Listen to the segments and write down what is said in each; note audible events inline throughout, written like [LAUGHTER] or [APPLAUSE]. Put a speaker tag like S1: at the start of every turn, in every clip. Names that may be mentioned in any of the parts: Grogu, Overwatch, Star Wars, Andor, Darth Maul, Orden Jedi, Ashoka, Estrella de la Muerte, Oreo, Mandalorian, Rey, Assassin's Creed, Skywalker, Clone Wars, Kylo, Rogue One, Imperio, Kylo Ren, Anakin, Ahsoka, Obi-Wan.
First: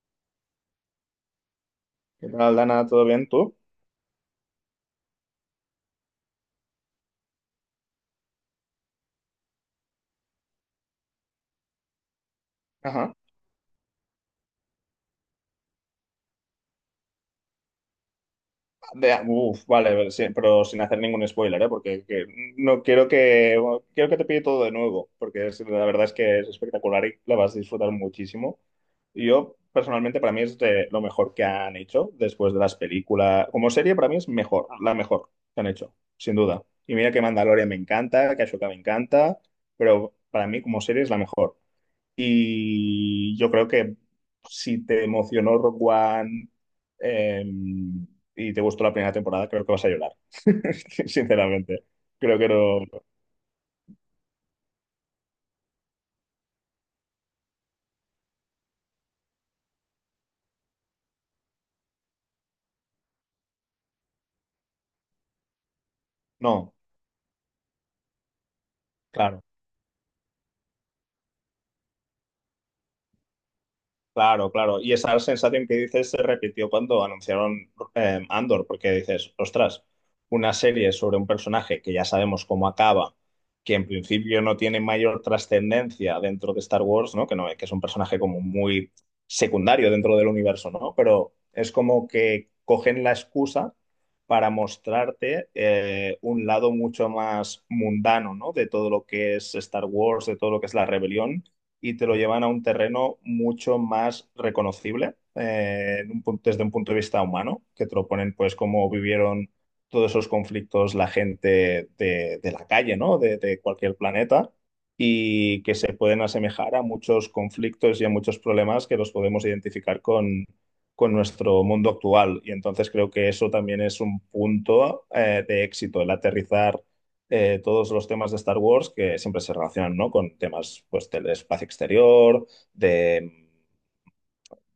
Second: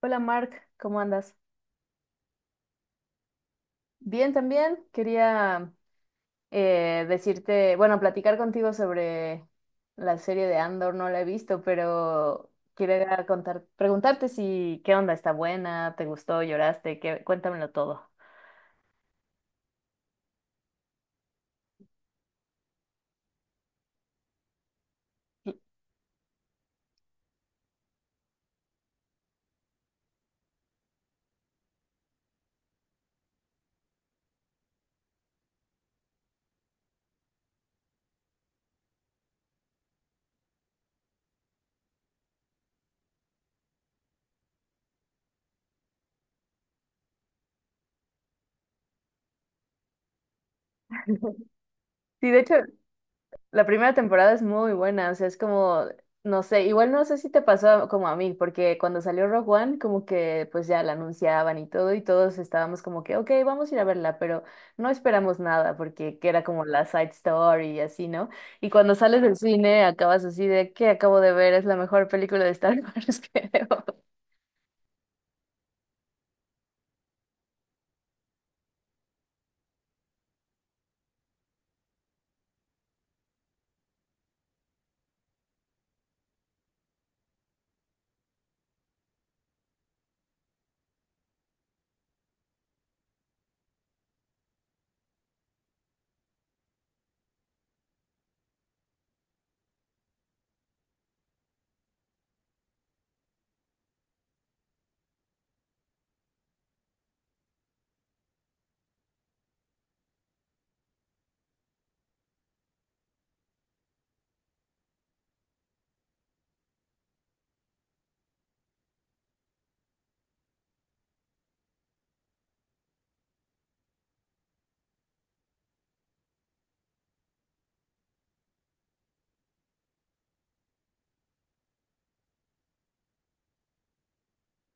S1: Hola Mark, ¿cómo andas?
S2: ¿Qué tal, Dana? ¿Todo bien tú?
S1: Bien, también quería decirte, bueno, platicar contigo sobre la serie de Andor, no la he visto, pero
S2: Ajá.
S1: quería preguntarte si qué onda, está buena, te gustó, lloraste, qué, cuéntamelo todo.
S2: Uf, vale, pero sí, pero sin hacer ningún spoiler, ¿eh? Porque no quiero que bueno, quiero que te pille todo de nuevo, porque la verdad es que es espectacular y la vas a disfrutar muchísimo. Y yo, personalmente, para mí es de lo mejor que han hecho después de las películas. Como serie, para mí es mejor, la mejor que han hecho, sin duda. Y mira que Mandalorian me encanta, que Ashoka me encanta, pero para mí como serie es la mejor. Y yo creo que si te emocionó Rock One em, y te gustó la primera temporada, creo que vas a llorar. [LAUGHS] Sinceramente.
S1: Sí,
S2: Creo
S1: de
S2: que
S1: hecho,
S2: no.
S1: la primera temporada es muy buena, o sea, es como, no sé, igual no sé si te pasó como a mí, porque cuando salió Rogue One, como que pues ya la anunciaban y todo, y todos estábamos como que, ok, vamos a ir a verla, pero no esperamos nada, porque que era como
S2: No,
S1: la side story y así, ¿no? Y cuando sales del
S2: claro.
S1: cine acabas así de, ¿qué acabo de ver? Es la mejor película de Star [LAUGHS] Wars, que creo.
S2: Claro, claro. Y esa sensación que dices se repitió cuando anunciaron Andor, porque dices, ostras, una serie sobre un personaje que ya sabemos cómo acaba, que en principio no tiene mayor trascendencia dentro de Star Wars, ¿no? Que no, que es un personaje como muy secundario dentro del universo, ¿no? Pero es como que cogen la excusa para mostrarte un lado mucho más mundano, ¿no? De todo lo que es Star Wars, de todo lo que es la rebelión y te lo llevan a un terreno mucho más reconocible desde un punto de vista humano, que te lo ponen pues cómo vivieron todos esos conflictos la gente de la calle, ¿no? De cualquier planeta y que se pueden asemejar a muchos conflictos y a muchos problemas que los podemos identificar con nuestro mundo actual. Y entonces creo que eso también es un punto de éxito, el aterrizar todos los temas de Star Wars que siempre se relacionan, ¿no? Con temas, pues, del espacio exterior, de,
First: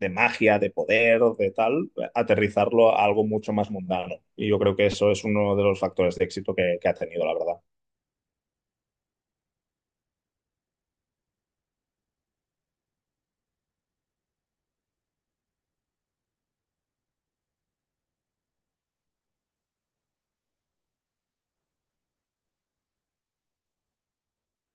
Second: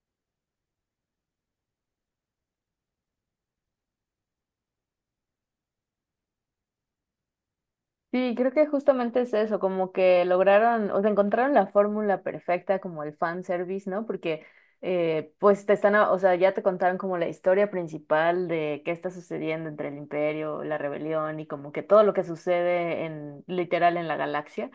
S2: de magia, de poder, de tal, aterrizarlo a algo mucho más mundano. Y yo creo que eso es uno de los factores de éxito que ha tenido, la verdad.
S1: Sí, creo que justamente es eso, como que lograron, o sea, encontraron la fórmula perfecta como el fan service, ¿no? Porque pues te están, o sea, ya te contaron como la historia principal de qué está sucediendo entre el imperio, la rebelión y como que todo lo que sucede en literal en la galaxia.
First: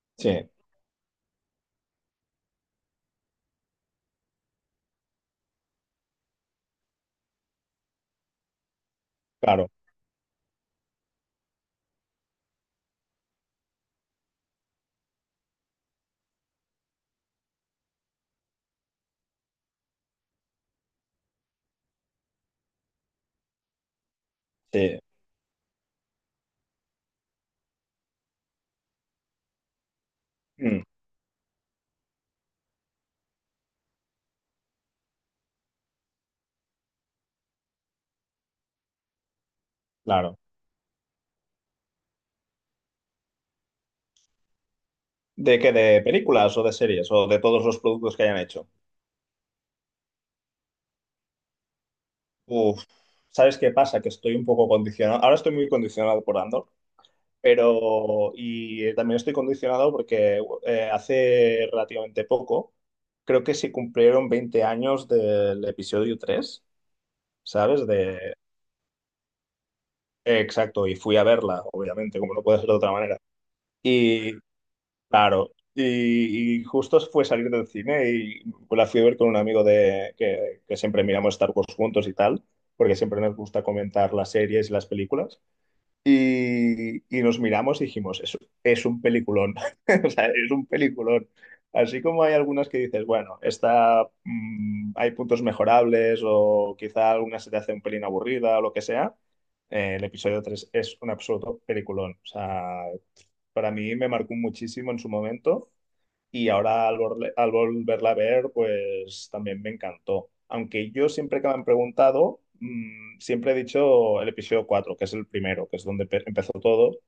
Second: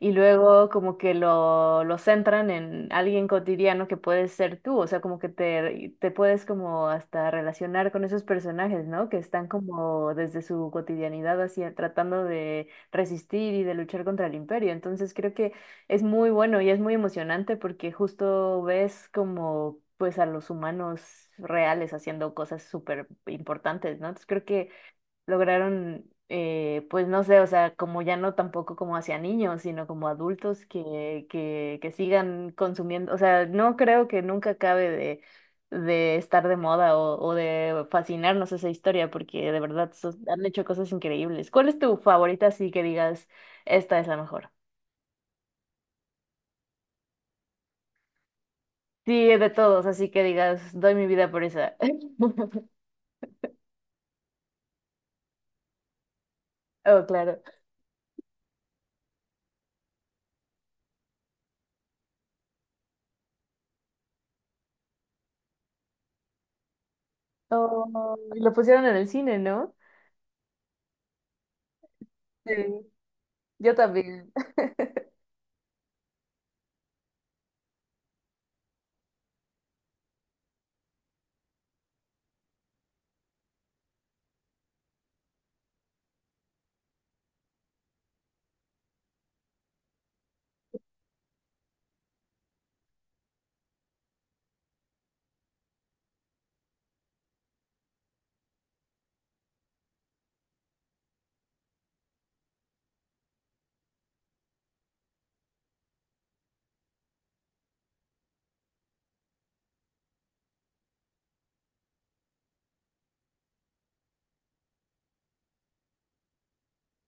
S1: Y
S2: Sí,
S1: luego como que lo centran en alguien cotidiano que puedes ser tú, o sea, como que te puedes como hasta relacionar con esos personajes, ¿no? Que están
S2: claro,
S1: como desde su cotidianidad así tratando de resistir y de luchar contra el imperio. Entonces creo que es muy bueno y es muy emocionante porque justo ves como pues a los humanos reales haciendo cosas súper importantes, ¿no? Entonces creo que
S2: sí,
S1: lograron, pues no sé, o sea, como ya no tampoco como hacia niños, sino como adultos
S2: mm,
S1: que sigan consumiendo, o sea, no creo que nunca acabe de estar de moda o de fascinarnos esa historia, porque de verdad
S2: claro.
S1: han hecho cosas increíbles. ¿Cuál es tu favorita, así que digas, esta es la mejor?
S2: ¿De qué? ¿De películas o de series o de todos los productos que hayan hecho?
S1: Sí, de todos, así que digas, doy mi vida por esa. [LAUGHS]
S2: Uf, ¿sabes qué pasa? Que estoy un poco condicionado. Ahora estoy muy condicionado por Andor.
S1: Oh, claro.
S2: Pero, y también estoy condicionado porque hace relativamente poco, creo que se cumplieron 20 años del episodio tres, ¿sabes?
S1: Oh, y lo pusieron en el cine, ¿no?
S2: Exacto, y fui a verla, obviamente, como no
S1: Sí,
S2: puede ser de otra manera.
S1: yo también.
S2: Y, claro, y justo fue salir del cine y la fui a ver con un amigo de, que siempre miramos Star Wars juntos y tal, porque siempre nos gusta comentar las series y las películas. Y nos miramos y dijimos, es un peliculón, [LAUGHS] o sea, es un peliculón. Así como hay algunas que dices, bueno, esta, hay puntos mejorables o quizá alguna se te hace un pelín aburrida o lo que sea, el episodio 3 es un absoluto peliculón. O sea, para mí me marcó muchísimo en su momento y ahora al volverla a ver, pues también me encantó. Aunque yo siempre que me han preguntado, siempre he dicho el episodio 4 que es el primero, que es donde empezó todo,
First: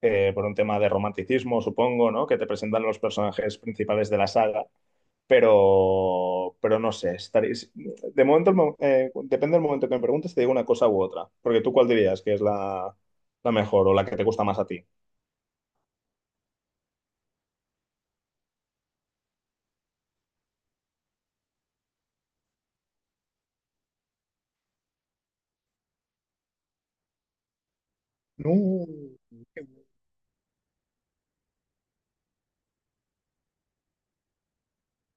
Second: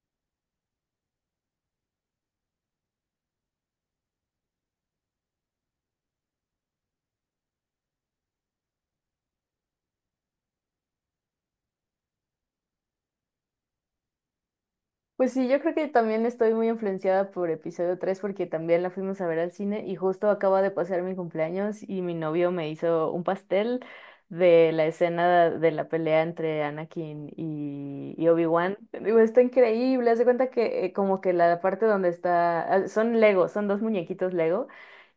S2: por un tema de romanticismo, supongo, ¿no? Que te presentan los personajes principales de la saga, pero no sé, estaréis... De momento, depende del momento que me preguntes, te digo una cosa u otra, porque tú cuál dirías que es la mejor o la que te gusta más a ti.
S1: Pues sí, yo creo que también estoy muy influenciada por episodio 3 porque también la fuimos a ver al cine y justo acaba de pasar mi cumpleaños y mi novio me hizo un pastel de la escena de la pelea entre Anakin y Obi-Wan.
S2: No,
S1: Digo, está
S2: qué bueno.
S1: increíble, haz de cuenta que como que la parte donde está, ah, son Lego, son dos muñequitos Lego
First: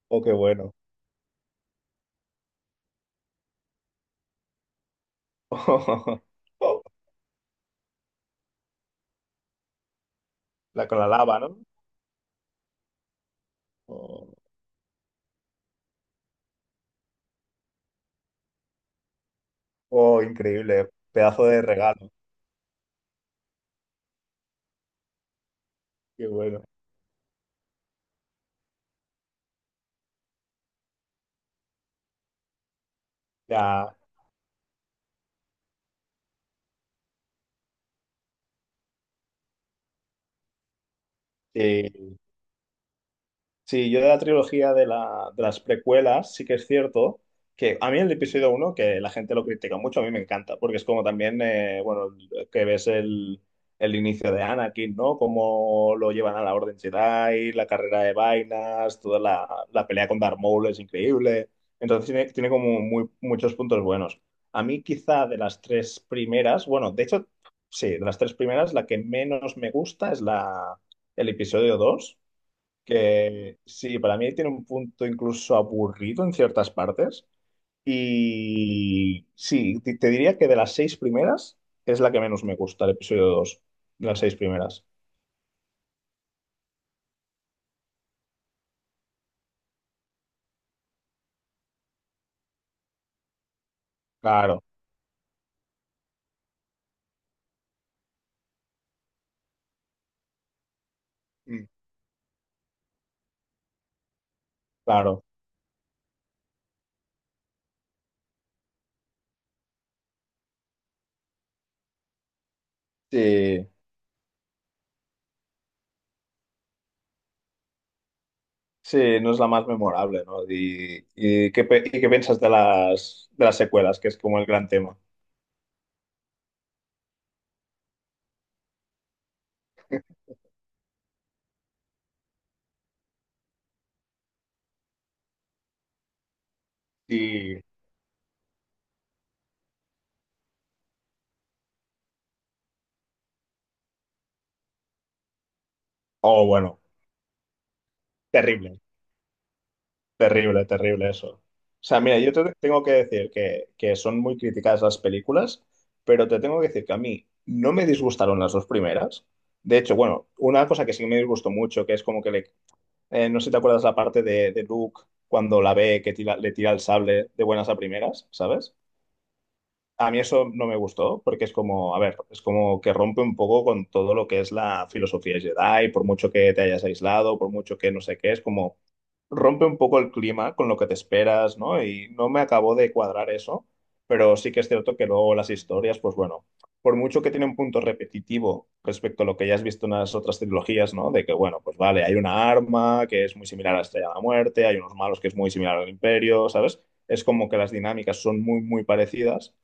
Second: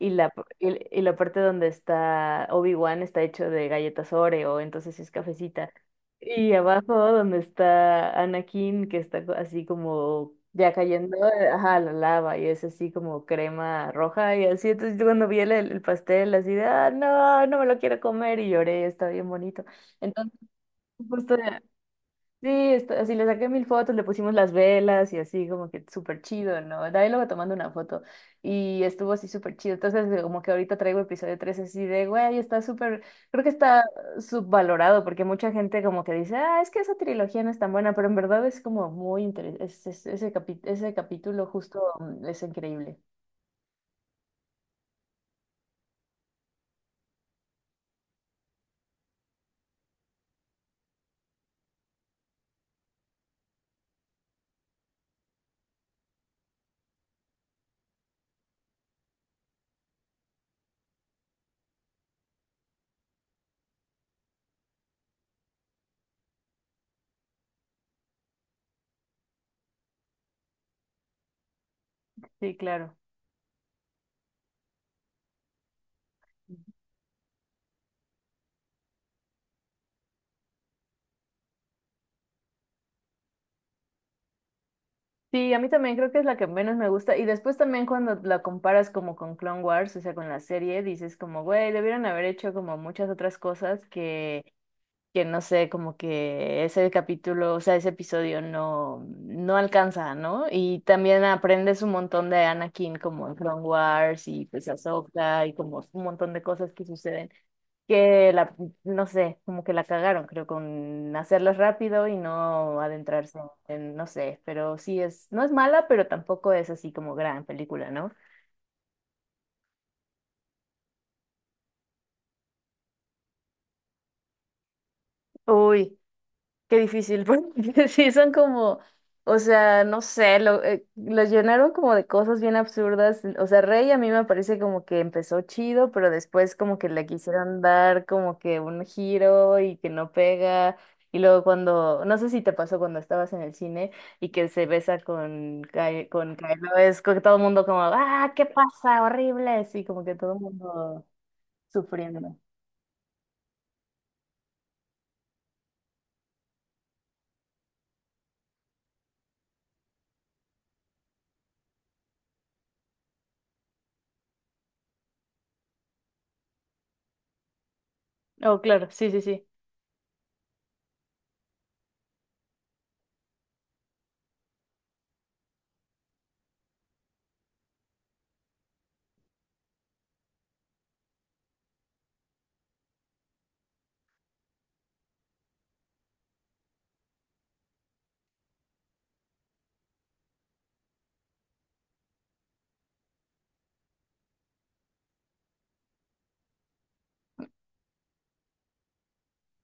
S1: y
S2: Oh,
S1: la,
S2: qué
S1: p-
S2: bueno.
S1: y, y la parte donde está Obi-Wan está hecho de galletas Oreo, entonces es cafecita.
S2: [LAUGHS]
S1: Y abajo donde está Anakin, que está así como ya
S2: La con la
S1: cayendo,
S2: lava, ¿no?
S1: ajá, la lava, y es así como crema
S2: Oh,
S1: roja y así. Entonces yo cuando vi el pastel así de, ah, no, no me lo quiero comer y lloré, está bien bonito.
S2: oh,
S1: Entonces,
S2: increíble.
S1: justo...
S2: Pedazo de regalo.
S1: Sí, así le saqué mil fotos, le pusimos las velas y así como que súper
S2: Qué
S1: chido,
S2: bueno.
S1: ¿no? Ahí luego tomando una foto y estuvo así súper chido. Entonces como que ahorita traigo episodio 3 así de, güey, está súper, creo que está
S2: Ya,
S1: subvalorado porque mucha gente como que dice, ah, es que esa trilogía no es tan buena, pero en verdad es como muy interesante, ese capítulo justo
S2: sí,
S1: es increíble.
S2: sí, yo de la trilogía de las precuelas, sí que es cierto que a mí el episodio uno que la gente lo critica mucho, a mí me encanta, porque es como también, bueno, que ves el inicio de Anakin, ¿no? Cómo lo llevan a la Orden Jedi, la carrera de vainas, toda la pelea con Darth Maul es increíble. Entonces tiene como muchos puntos buenos. A mí quizá de las tres primeras, bueno, de hecho, sí, de las tres primeras, la que menos me gusta es el episodio 2
S1: Sí, claro.
S2: que sí, para mí tiene un punto incluso aburrido en ciertas partes. Y sí, te diría que de las seis primeras es la que menos me gusta, el episodio dos. De las seis primeras.
S1: Sí, a mí también creo que es la que menos me gusta. Y después también cuando la comparas como con Clone Wars, o sea, con la serie, dices como, güey, debieron haber hecho como muchas otras cosas que,
S2: Claro.
S1: que no sé, como que ese capítulo, o sea, ese episodio no, no alcanza, ¿no? Y también
S2: Mm.
S1: aprendes un montón de Anakin como en Clone Wars y pues
S2: Claro.
S1: Ahsoka y como un montón de cosas que suceden que la, no sé, como que la cagaron, creo, con hacerlo rápido y no adentrarse
S2: Sí,
S1: en, no sé, pero sí es, no es mala, pero tampoco es así como gran película, ¿no?
S2: sí, no es la más memorable, ¿no? ¿Y qué piensas de las secuelas, que es como el gran tema?
S1: Uy. Qué difícil, porque [LAUGHS] sí son como, o sea, no sé, lo llenaron como de cosas bien absurdas. O sea, Rey a mí me parece como que empezó chido, pero después como que le quisieron
S2: Y,
S1: dar como que un giro y que no pega. Y luego cuando, no sé si te pasó cuando estabas en el cine y que se besa con
S2: oh,
S1: Kylo,
S2: bueno,
S1: es como que todo el mundo como, ah, ¿qué
S2: terrible.
S1: pasa? Horrible, así como que todo el
S2: Terrible,
S1: mundo
S2: terrible eso. O sea, mira, yo
S1: sufriendo.
S2: te tengo que decir que son muy criticadas las películas, pero te tengo que decir que a mí no me disgustaron las dos primeras. De hecho, bueno, una cosa que sí me disgustó mucho, que es como que le... no sé si te acuerdas la parte de Luke cuando la ve que le tira el sable de buenas a primeras,
S1: Oh,
S2: ¿sabes?
S1: claro, sí, sí, sí.
S2: A mí eso no me gustó porque es como, a ver, es como que rompe un poco con todo lo que es la filosofía Jedi, por mucho que te hayas aislado, por mucho que no sé qué, es como rompe un poco el clima con lo que te esperas, ¿no? Y no me acabó de cuadrar eso, pero sí que es cierto que luego las historias, pues bueno, por mucho que tiene un punto repetitivo respecto a lo que ya has visto en las otras trilogías, ¿no? De que, bueno, pues vale, hay una arma que es muy similar a la Estrella de la Muerte, hay unos malos que es muy similar al Imperio, ¿sabes? Es como que las dinámicas son muy parecidas,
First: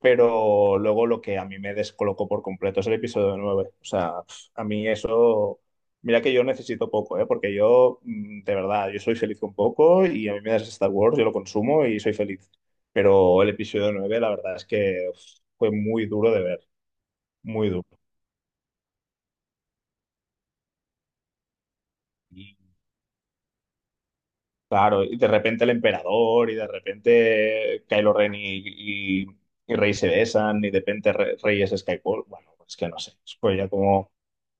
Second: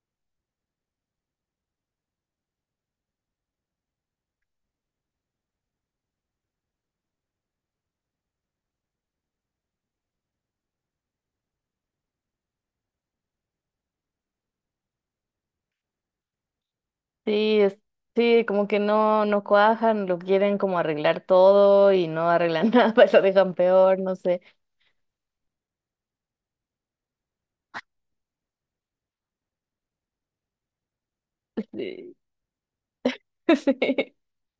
S2: pero luego lo que a mí me descolocó por completo es el episodio nueve. O sea, pf, a mí eso, mira que yo necesito poco, ¿eh? Porque yo, de verdad, yo soy feliz con poco y a mí me das Star Wars, yo lo consumo y soy feliz. Pero el episodio 9, la verdad es que uf, fue muy duro de ver,
S1: Sí,
S2: muy
S1: es-
S2: duro.
S1: sí, como que no, no cuajan, lo quieren como arreglar todo y no
S2: Y
S1: arreglan [LAUGHS] nada, lo dejan peor, no sé.
S2: claro, y de repente el emperador y de repente Kylo Ren y, y Rey se besan y de repente Rey es
S1: Sí,
S2: Skywalker. Bueno, es que no sé, es
S1: [LAUGHS]
S2: pues ya como
S1: sí,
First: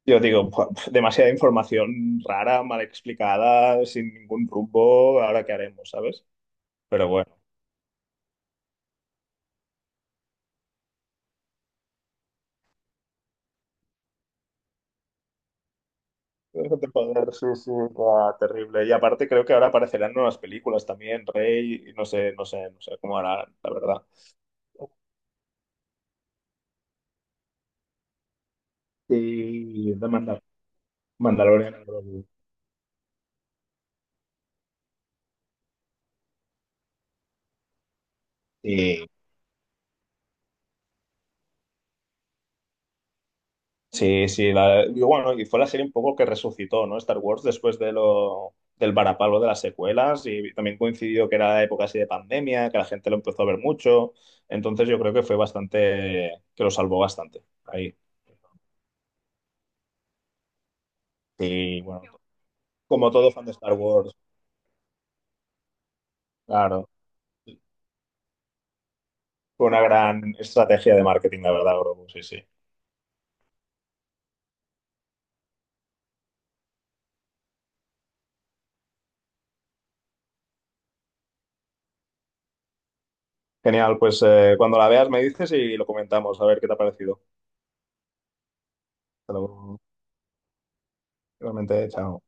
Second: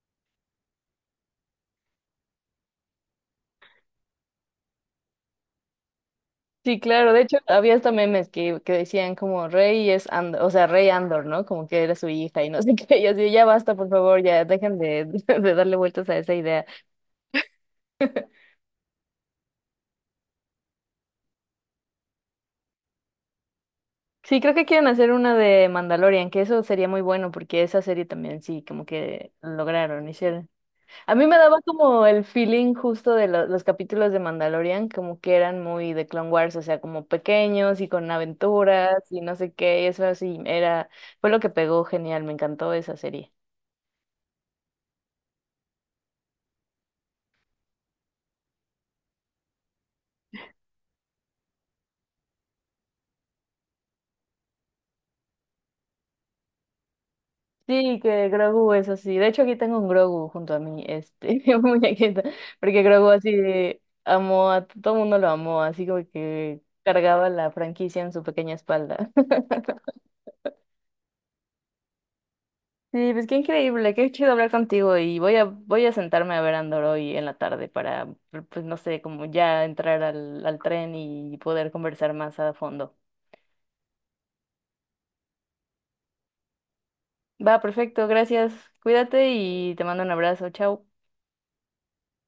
S2: yo digo, "Buah, demasiada información rara, mal explicada, sin ningún rumbo, ¿ahora qué haremos, sabes?
S1: sí,
S2: Pero
S1: claro, de hecho
S2: bueno,
S1: había hasta memes que decían como Rey es Andor, o sea, Rey Andor, ¿no? Como que era su hija y no [LAUGHS] sé qué, y así, ya basta, por favor, ya dejen de, [LAUGHS] de darle vueltas a esa idea.
S2: déjate joder, sí, sí, buah, terrible. Y aparte creo que ahora aparecerán nuevas películas también, Rey, y no sé, no sé, no sé cómo harán, la verdad.
S1: Sí, creo que quieren hacer una de Mandalorian, que eso sería muy bueno porque esa serie también sí, como que
S2: Y
S1: lograron,
S2: de
S1: hicieron. A mí me daba
S2: Mandalorian, creo.
S1: como el feeling justo de los capítulos de Mandalorian, como que eran muy de Clone Wars, o sea, como pequeños y con aventuras y no sé qué, y eso así era, fue lo que pegó genial, me encantó esa serie.
S2: Sí, sí, y bueno, y fue la serie un poco que resucitó, ¿no? Star Wars después de del varapalo de las secuelas y también coincidió que era época así de pandemia, que la gente lo empezó a ver mucho, entonces yo creo que fue bastante, que lo salvó bastante ahí.
S1: Sí, que Grogu es así. De hecho, aquí tengo un Grogu junto a mí, este, [LAUGHS] un
S2: Y
S1: muñequito,
S2: bueno,
S1: porque Grogu
S2: como todo fan de Star
S1: así
S2: Wars,
S1: amó a todo el mundo lo amó, así como que
S2: claro,
S1: cargaba la franquicia en su pequeña espalda. [LAUGHS]
S2: fue una gran estrategia de marketing, la verdad, Grogu, sí, sí.
S1: Sí, pues qué increíble, qué chido hablar contigo y voy a sentarme a ver Andor hoy en la tarde para, pues no sé, como ya entrar al tren y poder conversar más a fondo.
S2: Genial, pues cuando la veas me dices y lo comentamos, a ver qué te ha parecido.
S1: Va, perfecto, gracias, cuídate
S2: Hasta
S1: y
S2: luego.
S1: te mando un abrazo, chao.
S2: Igualmente, chao.